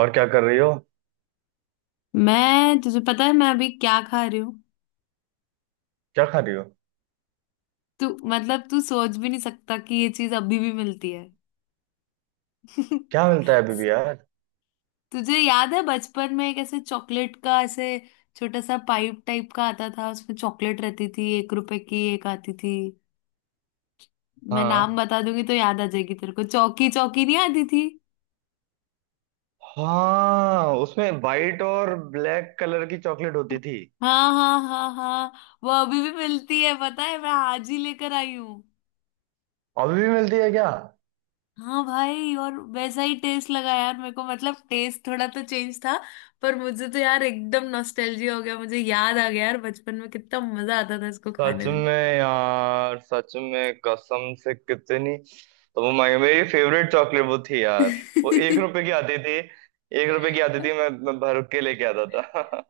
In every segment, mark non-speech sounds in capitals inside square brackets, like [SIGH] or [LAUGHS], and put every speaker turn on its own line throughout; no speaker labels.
और क्या कर रही हो?
मैं तुझे पता है, मैं अभी क्या खा रही हूँ।
क्या खा रही हो?
तू मतलब तू सोच भी नहीं सकता कि ये चीज अभी भी मिलती है।
क्या
[LAUGHS]
मिलता है अभी भी यार?
तुझे याद है बचपन में एक ऐसे चॉकलेट का, ऐसे छोटा सा पाइप टाइप का आता था, उसमें चॉकलेट रहती थी, 1 रुपए की एक आती थी। मैं नाम
हाँ।
बता दूंगी तो याद आ जाएगी तेरे को, चौकी चौकी नहीं आती थी?
हाँ, उसमें वाइट और ब्लैक कलर की चॉकलेट होती थी।
हाँ, हाँ, हाँ, हाँ। वो अभी भी मिलती है, पता है, मैं आज ही लेकर आई हूँ।
अभी भी मिलती है क्या?
हाँ भाई, और वैसा ही टेस्ट लगा यार मेरे को, मतलब टेस्ट थोड़ा तो चेंज था। पर मुझे तो यार एकदम नॉस्टैल्जिया हो गया, मुझे याद आ गया यार बचपन में कितना मजा आता था इसको
सच
खाने में।
में यार, सच में कसम से कितनी। तो वो मैं मेरी फेवरेट चॉकलेट वो थी यार। वो 1 रुपए की
[LAUGHS]
आती थी। 1 रुपए की आती थी, मैं भर के लेके आता था।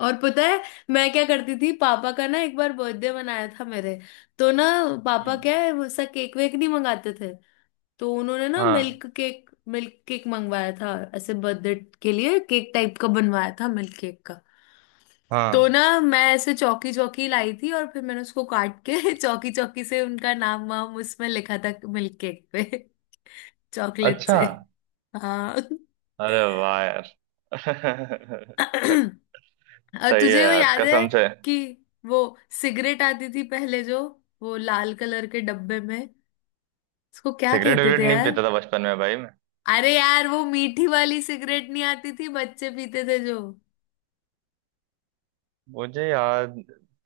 और पता है मैं क्या करती थी, पापा का ना एक बार बर्थडे मनाया था मेरे, तो ना
[LAUGHS]
पापा
हम्म।
क्या है वैसा केक वेक नहीं मंगाते थे। तो उन्होंने ना
हाँ।
मिल्क केक, मिल्क केक मंगवाया था, ऐसे बर्थडे के लिए केक टाइप का बनवाया था मिल्क केक का। तो ना
हाँ।
मैं ऐसे चौकी चौकी लाई थी और फिर मैंने उसको काट के [LAUGHS] चौकी चौकी से उनका नाम वाम उसमें लिखा था, मिल्क केक पे। [LAUGHS] चॉकलेट
अच्छा।
से। हाँ। [CLEARS THROAT]
अरे वाह यार। [LAUGHS]
और
सही है
तुझे वो
यार,
याद है
कसम से।
कि वो सिगरेट आती थी पहले जो, वो लाल कलर के डब्बे में, उसको क्या
सिगरेट
कहते
विगरेट
थे
नहीं
यार?
पीता था बचपन में भाई मैं।
अरे यार वो मीठी वाली सिगरेट नहीं आती थी, बच्चे पीते थे जो।
मुझे याद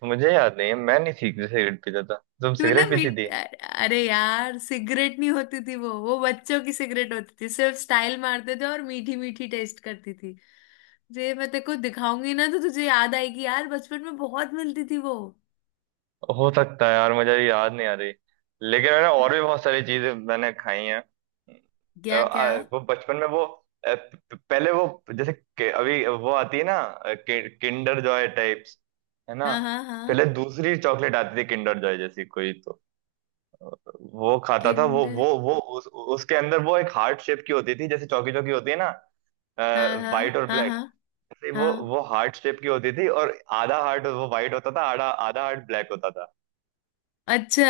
मुझे याद नहीं है, मैं नहीं सिगरेट सिगरेट पीता था। तुम
तू ना
सिगरेट पीती
मिट
थी?
अरे यार सिगरेट नहीं होती थी, वो बच्चों की सिगरेट होती थी, सिर्फ स्टाइल मारते थे और मीठी मीठी टेस्ट करती थी। जे मैं तेरे को दिखाऊंगी ना तो तुझे याद आएगी यार, बचपन में बहुत मिलती थी वो।
हो सकता है यार, मुझे याद नहीं आ रही। लेकिन मैंने और भी बहुत सारी चीजें मैंने खाई हैं।
क्या क्या?
वो बचपन में वो अ, प- प- पहले वो जैसे अभी वो आती है ना, किंडर जॉय टाइप्स। है ना?
हाँ, हाँ, हाँ।
पहले दूसरी चॉकलेट आती थी किंडर जॉय जैसी कोई तो। अ, वो खाता था वो
किंडर?
वो वो उसके अंदर वो एक हार्ट शेप की होती थी, जैसे चौकी चौकी होती है ना।
हाँ, हाँ,
व्हाइट और
हाँ, हाँ,
ब्लैक से वो
हाँ।
वो हार्ट शेप की होती थी, और आधा हार्ट वो व्हाइट होता था, आधा आधा हार्ट ब्लैक होता था।
अच्छा।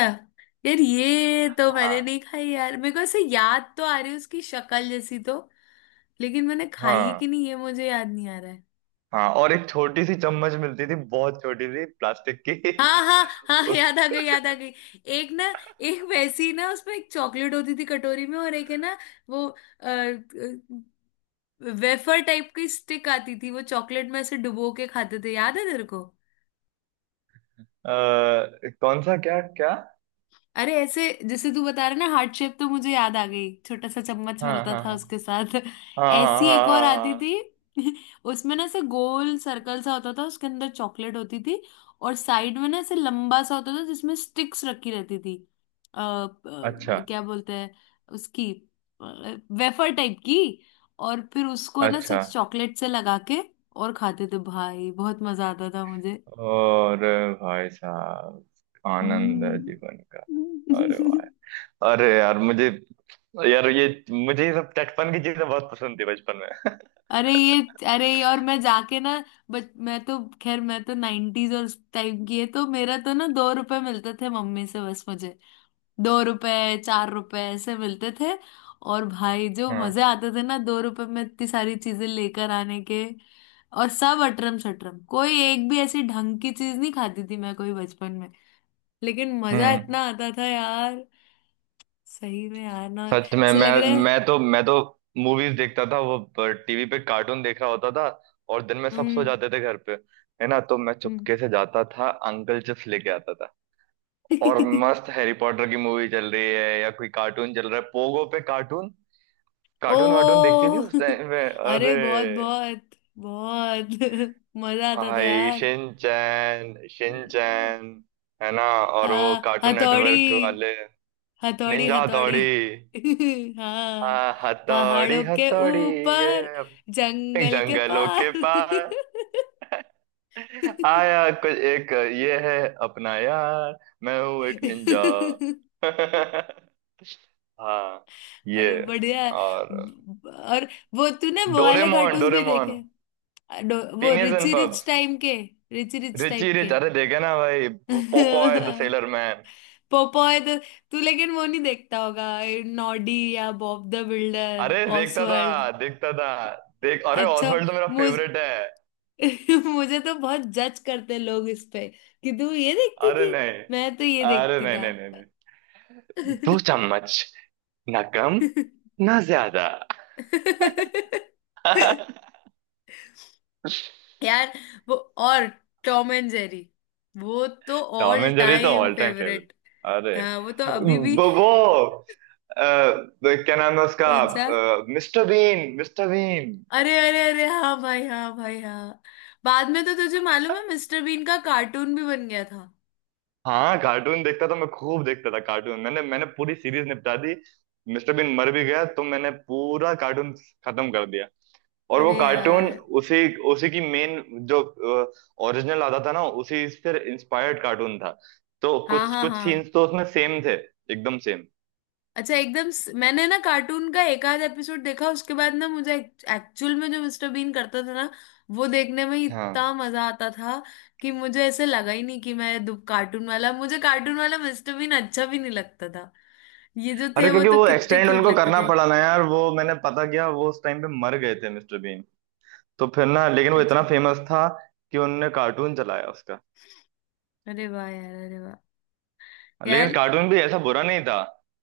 यार ये तो मैंने नहीं
हाँ।
खाई यार, मेरे को ऐसे याद तो आ रही है उसकी शक्ल जैसी तो। लेकिन मैंने खाई है
हाँ,
कि नहीं ये मुझे याद नहीं आ रहा है।
हाँ। और एक छोटी सी चम्मच मिलती थी, बहुत छोटी सी, प्लास्टिक की।
हाँ, हाँ,
[LAUGHS]
हाँ,
उस
याद आ गई, याद आ गई। एक ना, एक वैसी ना उसमें एक चॉकलेट होती थी कटोरी में और एक है ना, वो वेफर टाइप की स्टिक आती थी, वो चॉकलेट में ऐसे डुबो के खाते थे, याद है तेरे को?
अ, कौन सा? क्या क्या?
अरे ऐसे जैसे तू बता रहा ना हार्ट शेप, तो मुझे याद आ गई, छोटा सा चम्मच
हाँ,
मिलता
हाँ,
था
हाँ,
उसके साथ।
हाँ, हाँ, हाँ,
ऐसी एक और
हाँ, हाँ। हाँ,
आती
हाँ।
थी। [LAUGHS] उसमें ना ऐसे गोल सर्कल सा होता था, उसके अंदर चॉकलेट होती थी, और साइड में ना ऐसे लंबा सा होता था जिसमें स्टिक्स रखी रहती थी। अ,
अच्छा।
अ, क्या बोलते हैं उसकी? वेफर टाइप की। और फिर उसको ना
अच्छा।
सच चॉकलेट से लगा के और खाते थे भाई, बहुत मजा आता था मुझे।
और। भाई साहब। आनंद है
हम्म।
जीवन का। अरे
[LAUGHS]
वाह। अरे यार मुझे, यार ये, मुझे ये सब चटपन की चीजें बहुत पसंद थी बचपन में।
अरे ये, अरे ये और मैं जाके ना। बच मैं तो खैर मैं तो 90s और उस टाइम की है, तो मेरा तो ना 2 रुपए मिलते थे मम्मी से बस मुझे। 2 रुपए, 4 रुपए ऐसे मिलते थे। और भाई जो मजे
हाँ।
आते थे ना 2 रुपए में इतनी सारी चीजें लेकर आने के। और सब अटरम सटरम, कोई एक भी ऐसी ढंग की चीज नहीं खाती थी मैं कोई बचपन में। लेकिन मजा
हम्म।
इतना आता था यार। सही में यार ना
सच में
ऐसे
मैं
लग रहा है।
मैं तो मैं तो मूवीज देखता था, वो टीवी पे कार्टून देख रहा होता था। और दिन में सब सो
हम्म।
जाते थे घर पे। है ना? तो मैं
हम्म।
चुपके से जाता था, अंकल चिप्स लेके आता था। और
[LAUGHS]
मस्त हैरी पॉटर की मूवी चल रही है या कोई कार्टून चल रहा है, पोगो पे कार्टून। कार्टून वार्टून देखती थी
ओह।
उस टाइम में,
[LAUGHS] अरे
अरे।
बहुत, बहुत, बहुत [LAUGHS] मजा आता था
भाई,
यार।
Shinchan, Shinchan. है ना? और वो कार्टून
हथौड़ी,
नेटवर्क वाले।
हथौड़ी,
निंजा
हथौड़ी।
हथौड़ी।
[LAUGHS] हाँ।
हाँ, हथौड़ी
पहाड़ों के ऊपर,
हथौड़ी।
जंगल के
जंगलों के
पार।
पार। आया कुछ एक। ये है। अपना यार। मैं हूँ एक निंजा।
[LAUGHS] [LAUGHS]
[LAUGHS] हाँ। ये।
अरे बढ़िया है।
और।
और वो तूने वो वाले
डोरेमोन,
कार्टून्स भी देखे?
डोरेमोन।
वो
पीनियस एंड
रिची रिच
पब्स।
टाइम के, रिची रिच
रिची
टाइप के।
रिच, अरे देखे ना भाई, Popeye the
[LAUGHS]
seller man.
Popeye तो। तू लेकिन वो नहीं देखता होगा, नॉडी या बॉब द बिल्डर,
अरे देखता
ऑसवर्ल्ड।
था। देखता था। देख, अरे
अच्छा।
ऑसवर्ल्ड तो मेरा
मुझ
फेवरेट है।
[LAUGHS] मुझे तो बहुत जज करते लोग इस पे, कि तू ये देखती
अरे
थी,
नहीं।
मैं तो ये
अरे
देखती
नहीं,
था।
नहीं, नहीं, नहीं। दो चम्मच। ना कम। ना ज्यादा।
[LAUGHS]
[LAUGHS]
यार वो और टॉम एंड जेरी, वो तो
टॉम
ऑल
एंड जेरी तो
time
all time favourite.
Favourite.
अरे।
हाँ वो तो अभी भी।
वो वो, अ, क्या नाम है उसका?
कौन सा?
Mr Bean, Mr Bean.
अरे, अरे, अरे, हाँ भाई, हाँ भाई, हाँ। बाद में तो तुझे मालूम है मिस्टर बीन का कार्टून भी बन गया था।
हाँ, कार्टून देखता था मैं, खूब देखता था कार्टून, मैंने मैंने पूरी सीरीज निपटा दी। मिस्टर बीन मर भी गया, तो मैंने पूरा कार्टून खत्म कर दिया। और वो
अरे
कार्टून
यार।
उसी उसी की मेन, जो ओरिजिनल आता था ना, उसी से इंस्पायर्ड कार्टून था। तो
हाँ,
कुछ
हाँ,
कुछ
हाँ।
सीन्स तो उसमें सेम थे। एकदम सेम।
अच्छा एकदम मैंने ना कार्टून का एक आध एपिसोड देखा, उसके बाद ना मुझे एक्चुअल में जो मिस्टर बीन करता था ना, वो देखने में ही इतना मजा आता था, कि मुझे ऐसे लगा ही नहीं कि मैं दु- कार्टून वाला मुझे कार्टून वाला मिस्टर बीन अच्छा भी नहीं लगता था। ये जो
अरे
थे वो
क्योंकि
तो
वो
कितने
एक्सटेंड
क्यूट
उनको
लगते
करना
थे।
पड़ा ना यार, वो मैंने पता किया, वो उस टाइम पे मर गए थे मिस्टर बीन। तो फिर ना, लेकिन वो इतना
अच्छा।
फेमस था, कि उनने कार्टून चलाया उसका।
अरे वाह यार। अरे वाह
लेकिन
यार।
कार्टून भी ऐसा बुरा नहीं था।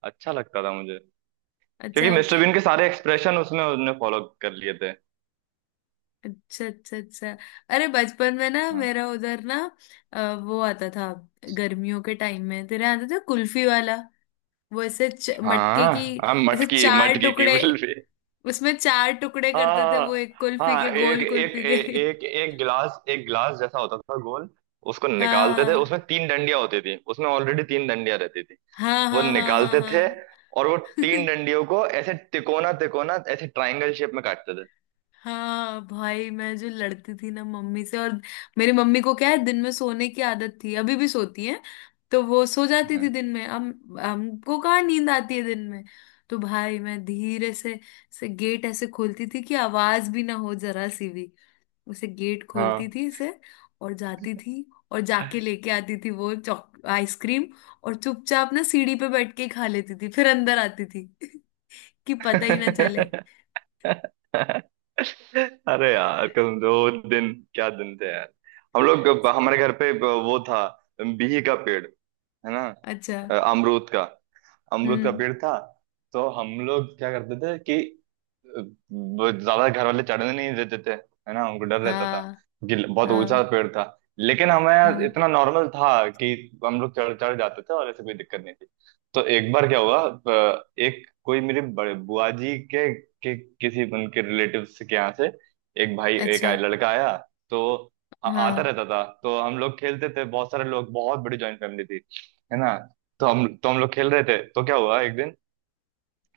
अच्छा लगता था मुझे।
अच्छा,
क्योंकि मिस्टर बीन के सारे एक्सप्रेशन उसमें उसने फॉलो कर लिए थे।
अच्छा, अच्छा। अच्छा अरे बचपन में ना
हाँ।
मेरा उधर ना, वो आता था, गर्मियों के टाइम में तेरे यहाँ आता था कुल्फी वाला। वो ऐसे मटके की,
हाँ, हाँ,
ऐसे
मटकी
चार
मटकी की
टुकड़े,
बिल भी।
उसमें चार टुकड़े करते थे वो,
हाँ।
एक कुल्फी
हाँ,
के,
एक
गोल
एक
कुल्फी
ए-
के। [LAUGHS]
एक एक गिलास जैसा होता था, गोल। उसको निकालते थे, उसमें
हाँ,
तीन डंडियां होती थी, उसमें ऑलरेडी तीन डंडियां रहती थी।
हाँ,
वो
हाँ, हाँ, हाँ,
निकालते थे।
हाँ।
और वो तीन
[LAUGHS]
डंडियों को ऐसे तिकोना तिकोना, ऐसे ट्रायंगल शेप में काटते थे।
हाँ भाई, मैं जो लड़ती थी ना मम्मी से। और मेरी मम्मी को क्या है, दिन में सोने की आदत थी, अभी भी सोती है। तो वो सो जाती
हाँ।
थी दिन में, हम हमको कहाँ नींद आती है दिन में। तो भाई मैं धीरे से गेट ऐसे खोलती थी कि आवाज भी ना हो जरा सी भी, उसे गेट
[LAUGHS]
खोलती
हाँ।
थी इसे। और जाती थी, और जाके लेके आती थी वो चॉक आइसक्रीम। और चुपचाप ना सीढ़ी पे बैठ के खा लेती थी, फिर अंदर आती थी, [LAUGHS] कि पता ही ना चले।
अरे यार कसम से, वो दिन क्या दिन थे यार। हम लोग, हमारे घर पे वो था, बिही का पेड़। है ना?
अच्छा।
अमरूद का। अमरूद का
हम्म।
पेड़ था। तो हम लोग क्या करते थे, कि वो ज्यादा घर वाले चढ़ने नहीं देते थे। है ना, उनको डर रहता था,
हाँ,
कि बहुत
हाँ,
ऊंचा पेड़ था। लेकिन हमें
हाँ।
इतना नॉर्मल था, कि हम लोग चढ़ चढ़ जाते थे, और ऐसे कोई दिक्कत नहीं थी। तो एक बार क्या हुआ, एक कोई मेरे बड़े बुआ जी के किसी उनके रिलेटिव्स के यहाँ से एक
अच्छा।
लड़का आया। तो आता
हाँ।
रहता था, तो हम लोग खेलते थे, बहुत सारे लोग, बहुत बड़ी जॉइंट फैमिली थी। है ना? तो हम लोग खेल रहे थे, तो क्या हुआ एक दिन,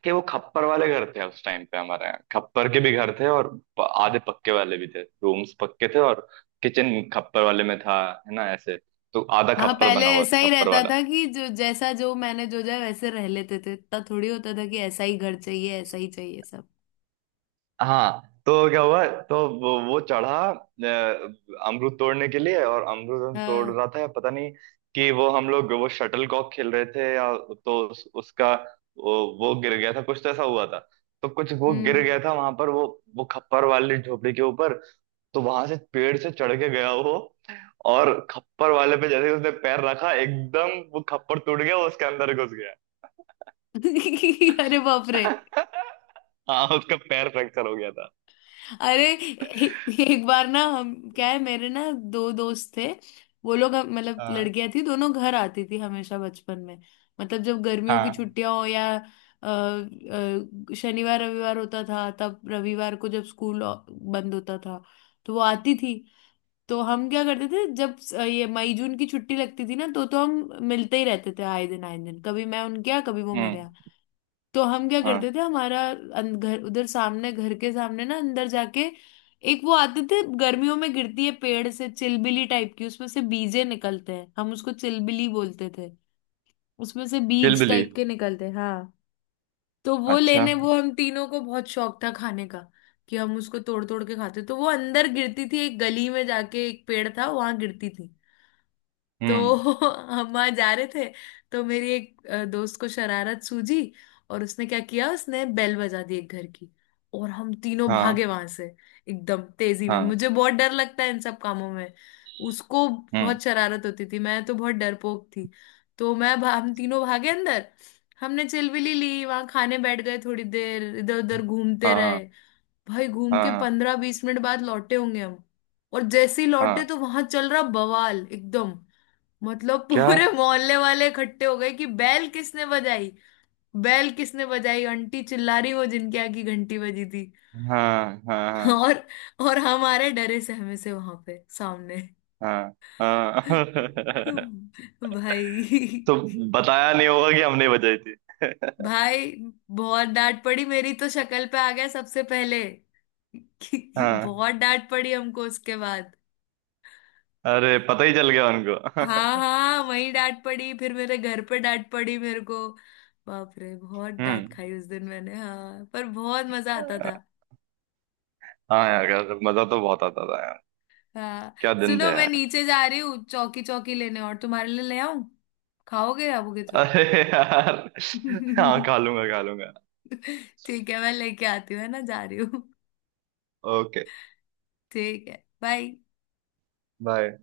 कि वो खप्पर वाले घर थे उस टाइम पे, हमारे यहाँ खप्पर के भी घर थे, और आधे पक्के वाले भी थे, रूम्स पक्के थे, और किचन खप्पर वाले में था। है ना ऐसे। तो आधा
हाँ
खप्पर
पहले
बना हुआ
ऐसा
था,
ही
खप्पर
रहता
वाला।
था, कि जो जैसा जो मैंने जो जाए वैसे रह लेते थे, इतना थोड़ी होता था कि ऐसा ही घर चाहिए, ऐसा ही चाहिए सब।
हाँ, तो क्या हुआ, तो वो चढ़ा अमरूद तोड़ने के लिए, और अमरूद हम तोड़
हाँ।
रहा था, पता नहीं कि वो, हम लोग वो शटल कॉक खेल रहे थे या। तो उसका वो गिर गया था, कुछ तो ऐसा हुआ था। तो कुछ वो गिर
हम्म।
गया था वहां पर, वो खप्पर वाली झोपड़ी के ऊपर। तो वहां से पेड़ से चढ़ के गया वो, और खप्पर वाले पे जैसे ही उसने पैर रखा, एकदम वो खप्पर टूट गया, वो उसके अंदर घुस गया।
[LAUGHS] अरे बाप रे!
[LAUGHS] हाँ, उसका पैर फ्रैक्चर हो गया था।
अरे एक बार ना हम क्या है, मेरे ना दो दोस्त थे। वो लोग मतलब
हाँ।
लड़कियां थी दोनों, घर आती थी हमेशा बचपन में। मतलब जब गर्मियों की
हाँ।
छुट्टियां हो, या शनिवार रविवार होता था, तब रविवार को जब स्कूल बंद होता था, तो वो आती थी। तो हम क्या करते थे, जब ये मई जून की छुट्टी लगती थी ना, तो हम मिलते ही रहते थे, आए दिन, आए दिन, कभी मैं उनके यहाँ कभी वो मेरे
हम्म।
यहाँ। तो हम क्या
हाँ।
करते थे, हमारा घर उधर सामने, घर के सामने ना अंदर जाके, एक वो आते थे गर्मियों में, गिरती है पेड़ से चिलबिली टाइप की, उसमें से बीजे निकलते हैं, हम उसको चिलबिली बोलते थे। उसमें से बीज
चिलबिली।
टाइप के निकलते हैं। हाँ। तो वो
अच्छा।
लेने, वो हम तीनों को बहुत शौक था खाने का, कि हम उसको तोड़ तोड़ के खाते, तो वो अंदर गिरती थी, एक गली में जाके एक पेड़ था वहां गिरती थी। तो
हम्म।
[LAUGHS] हम वहां जा रहे थे, तो मेरी एक दोस्त को शरारत सूझी, और उसने क्या किया, उसने बेल बजा दी एक घर की। और हम तीनों
हाँ।
भागे वहां से एकदम तेजी में।
हाँ।
मुझे बहुत डर लगता है इन सब कामों में। उसको
हम्म।
बहुत शरारत होती थी, मैं तो बहुत डरपोक थी। तो हम तीनों भागे अंदर, हमने चिलविली ली, वहां खाने बैठ गए, थोड़ी देर इधर उधर घूमते
हाँ,
रहे।
हाँ,
भाई घूम के
हाँ,
15-20 मिनट बाद लौटे होंगे हम। और जैसे ही
हाँ।
लौटे, तो वहां चल रहा बवाल एकदम। मतलब
क्या?
पूरे मोहल्ले वाले इकट्ठे हो गए, कि बैल किसने बजाई, बैल किसने बजाई आंटी चिल्ला रही, वो जिनके यहाँ की घंटी बजी थी।
हाँ, हाँ, हाँ,
और और हमारे डरे सहमे से वहां पे सामने।
हाँ, हाँ। [LAUGHS]
[LAUGHS] भाई,
तो बताया नहीं होगा कि हमने बजाई थी।
भाई बहुत डांट पड़ी, मेरी तो शक्ल पे आ गया सबसे पहले। [LAUGHS]
हाँ।
बहुत डांट पड़ी हमको उसके बाद।
अरे पता ही चल गया उनको। [LAUGHS]
हाँ, हाँ वही डांट पड़ी, फिर मेरे घर पे डांट पड़ी मेरे को। बाप रे, बहुत डांट
हम्म।
खाई उस दिन मैंने, हाँ पर बहुत मजा आता था।
हाँ यार, यार मजा तो बहुत आता था यार।
हाँ।
क्या दिन थे
सुनो मैं
यार।
नीचे जा रही हूँ चौकी चौकी लेने, और तुम्हारे लिए ले आऊं? खाओगे आवोगे
[LAUGHS]
तो?
अरे यार। हाँ,
[LAUGHS]
खा लूंगा, खा लूंगा।
ठीक है मैं लेके आती हूँ, है ना? जा रही हूँ।
ओके।
ठीक है, बाय।
बाय।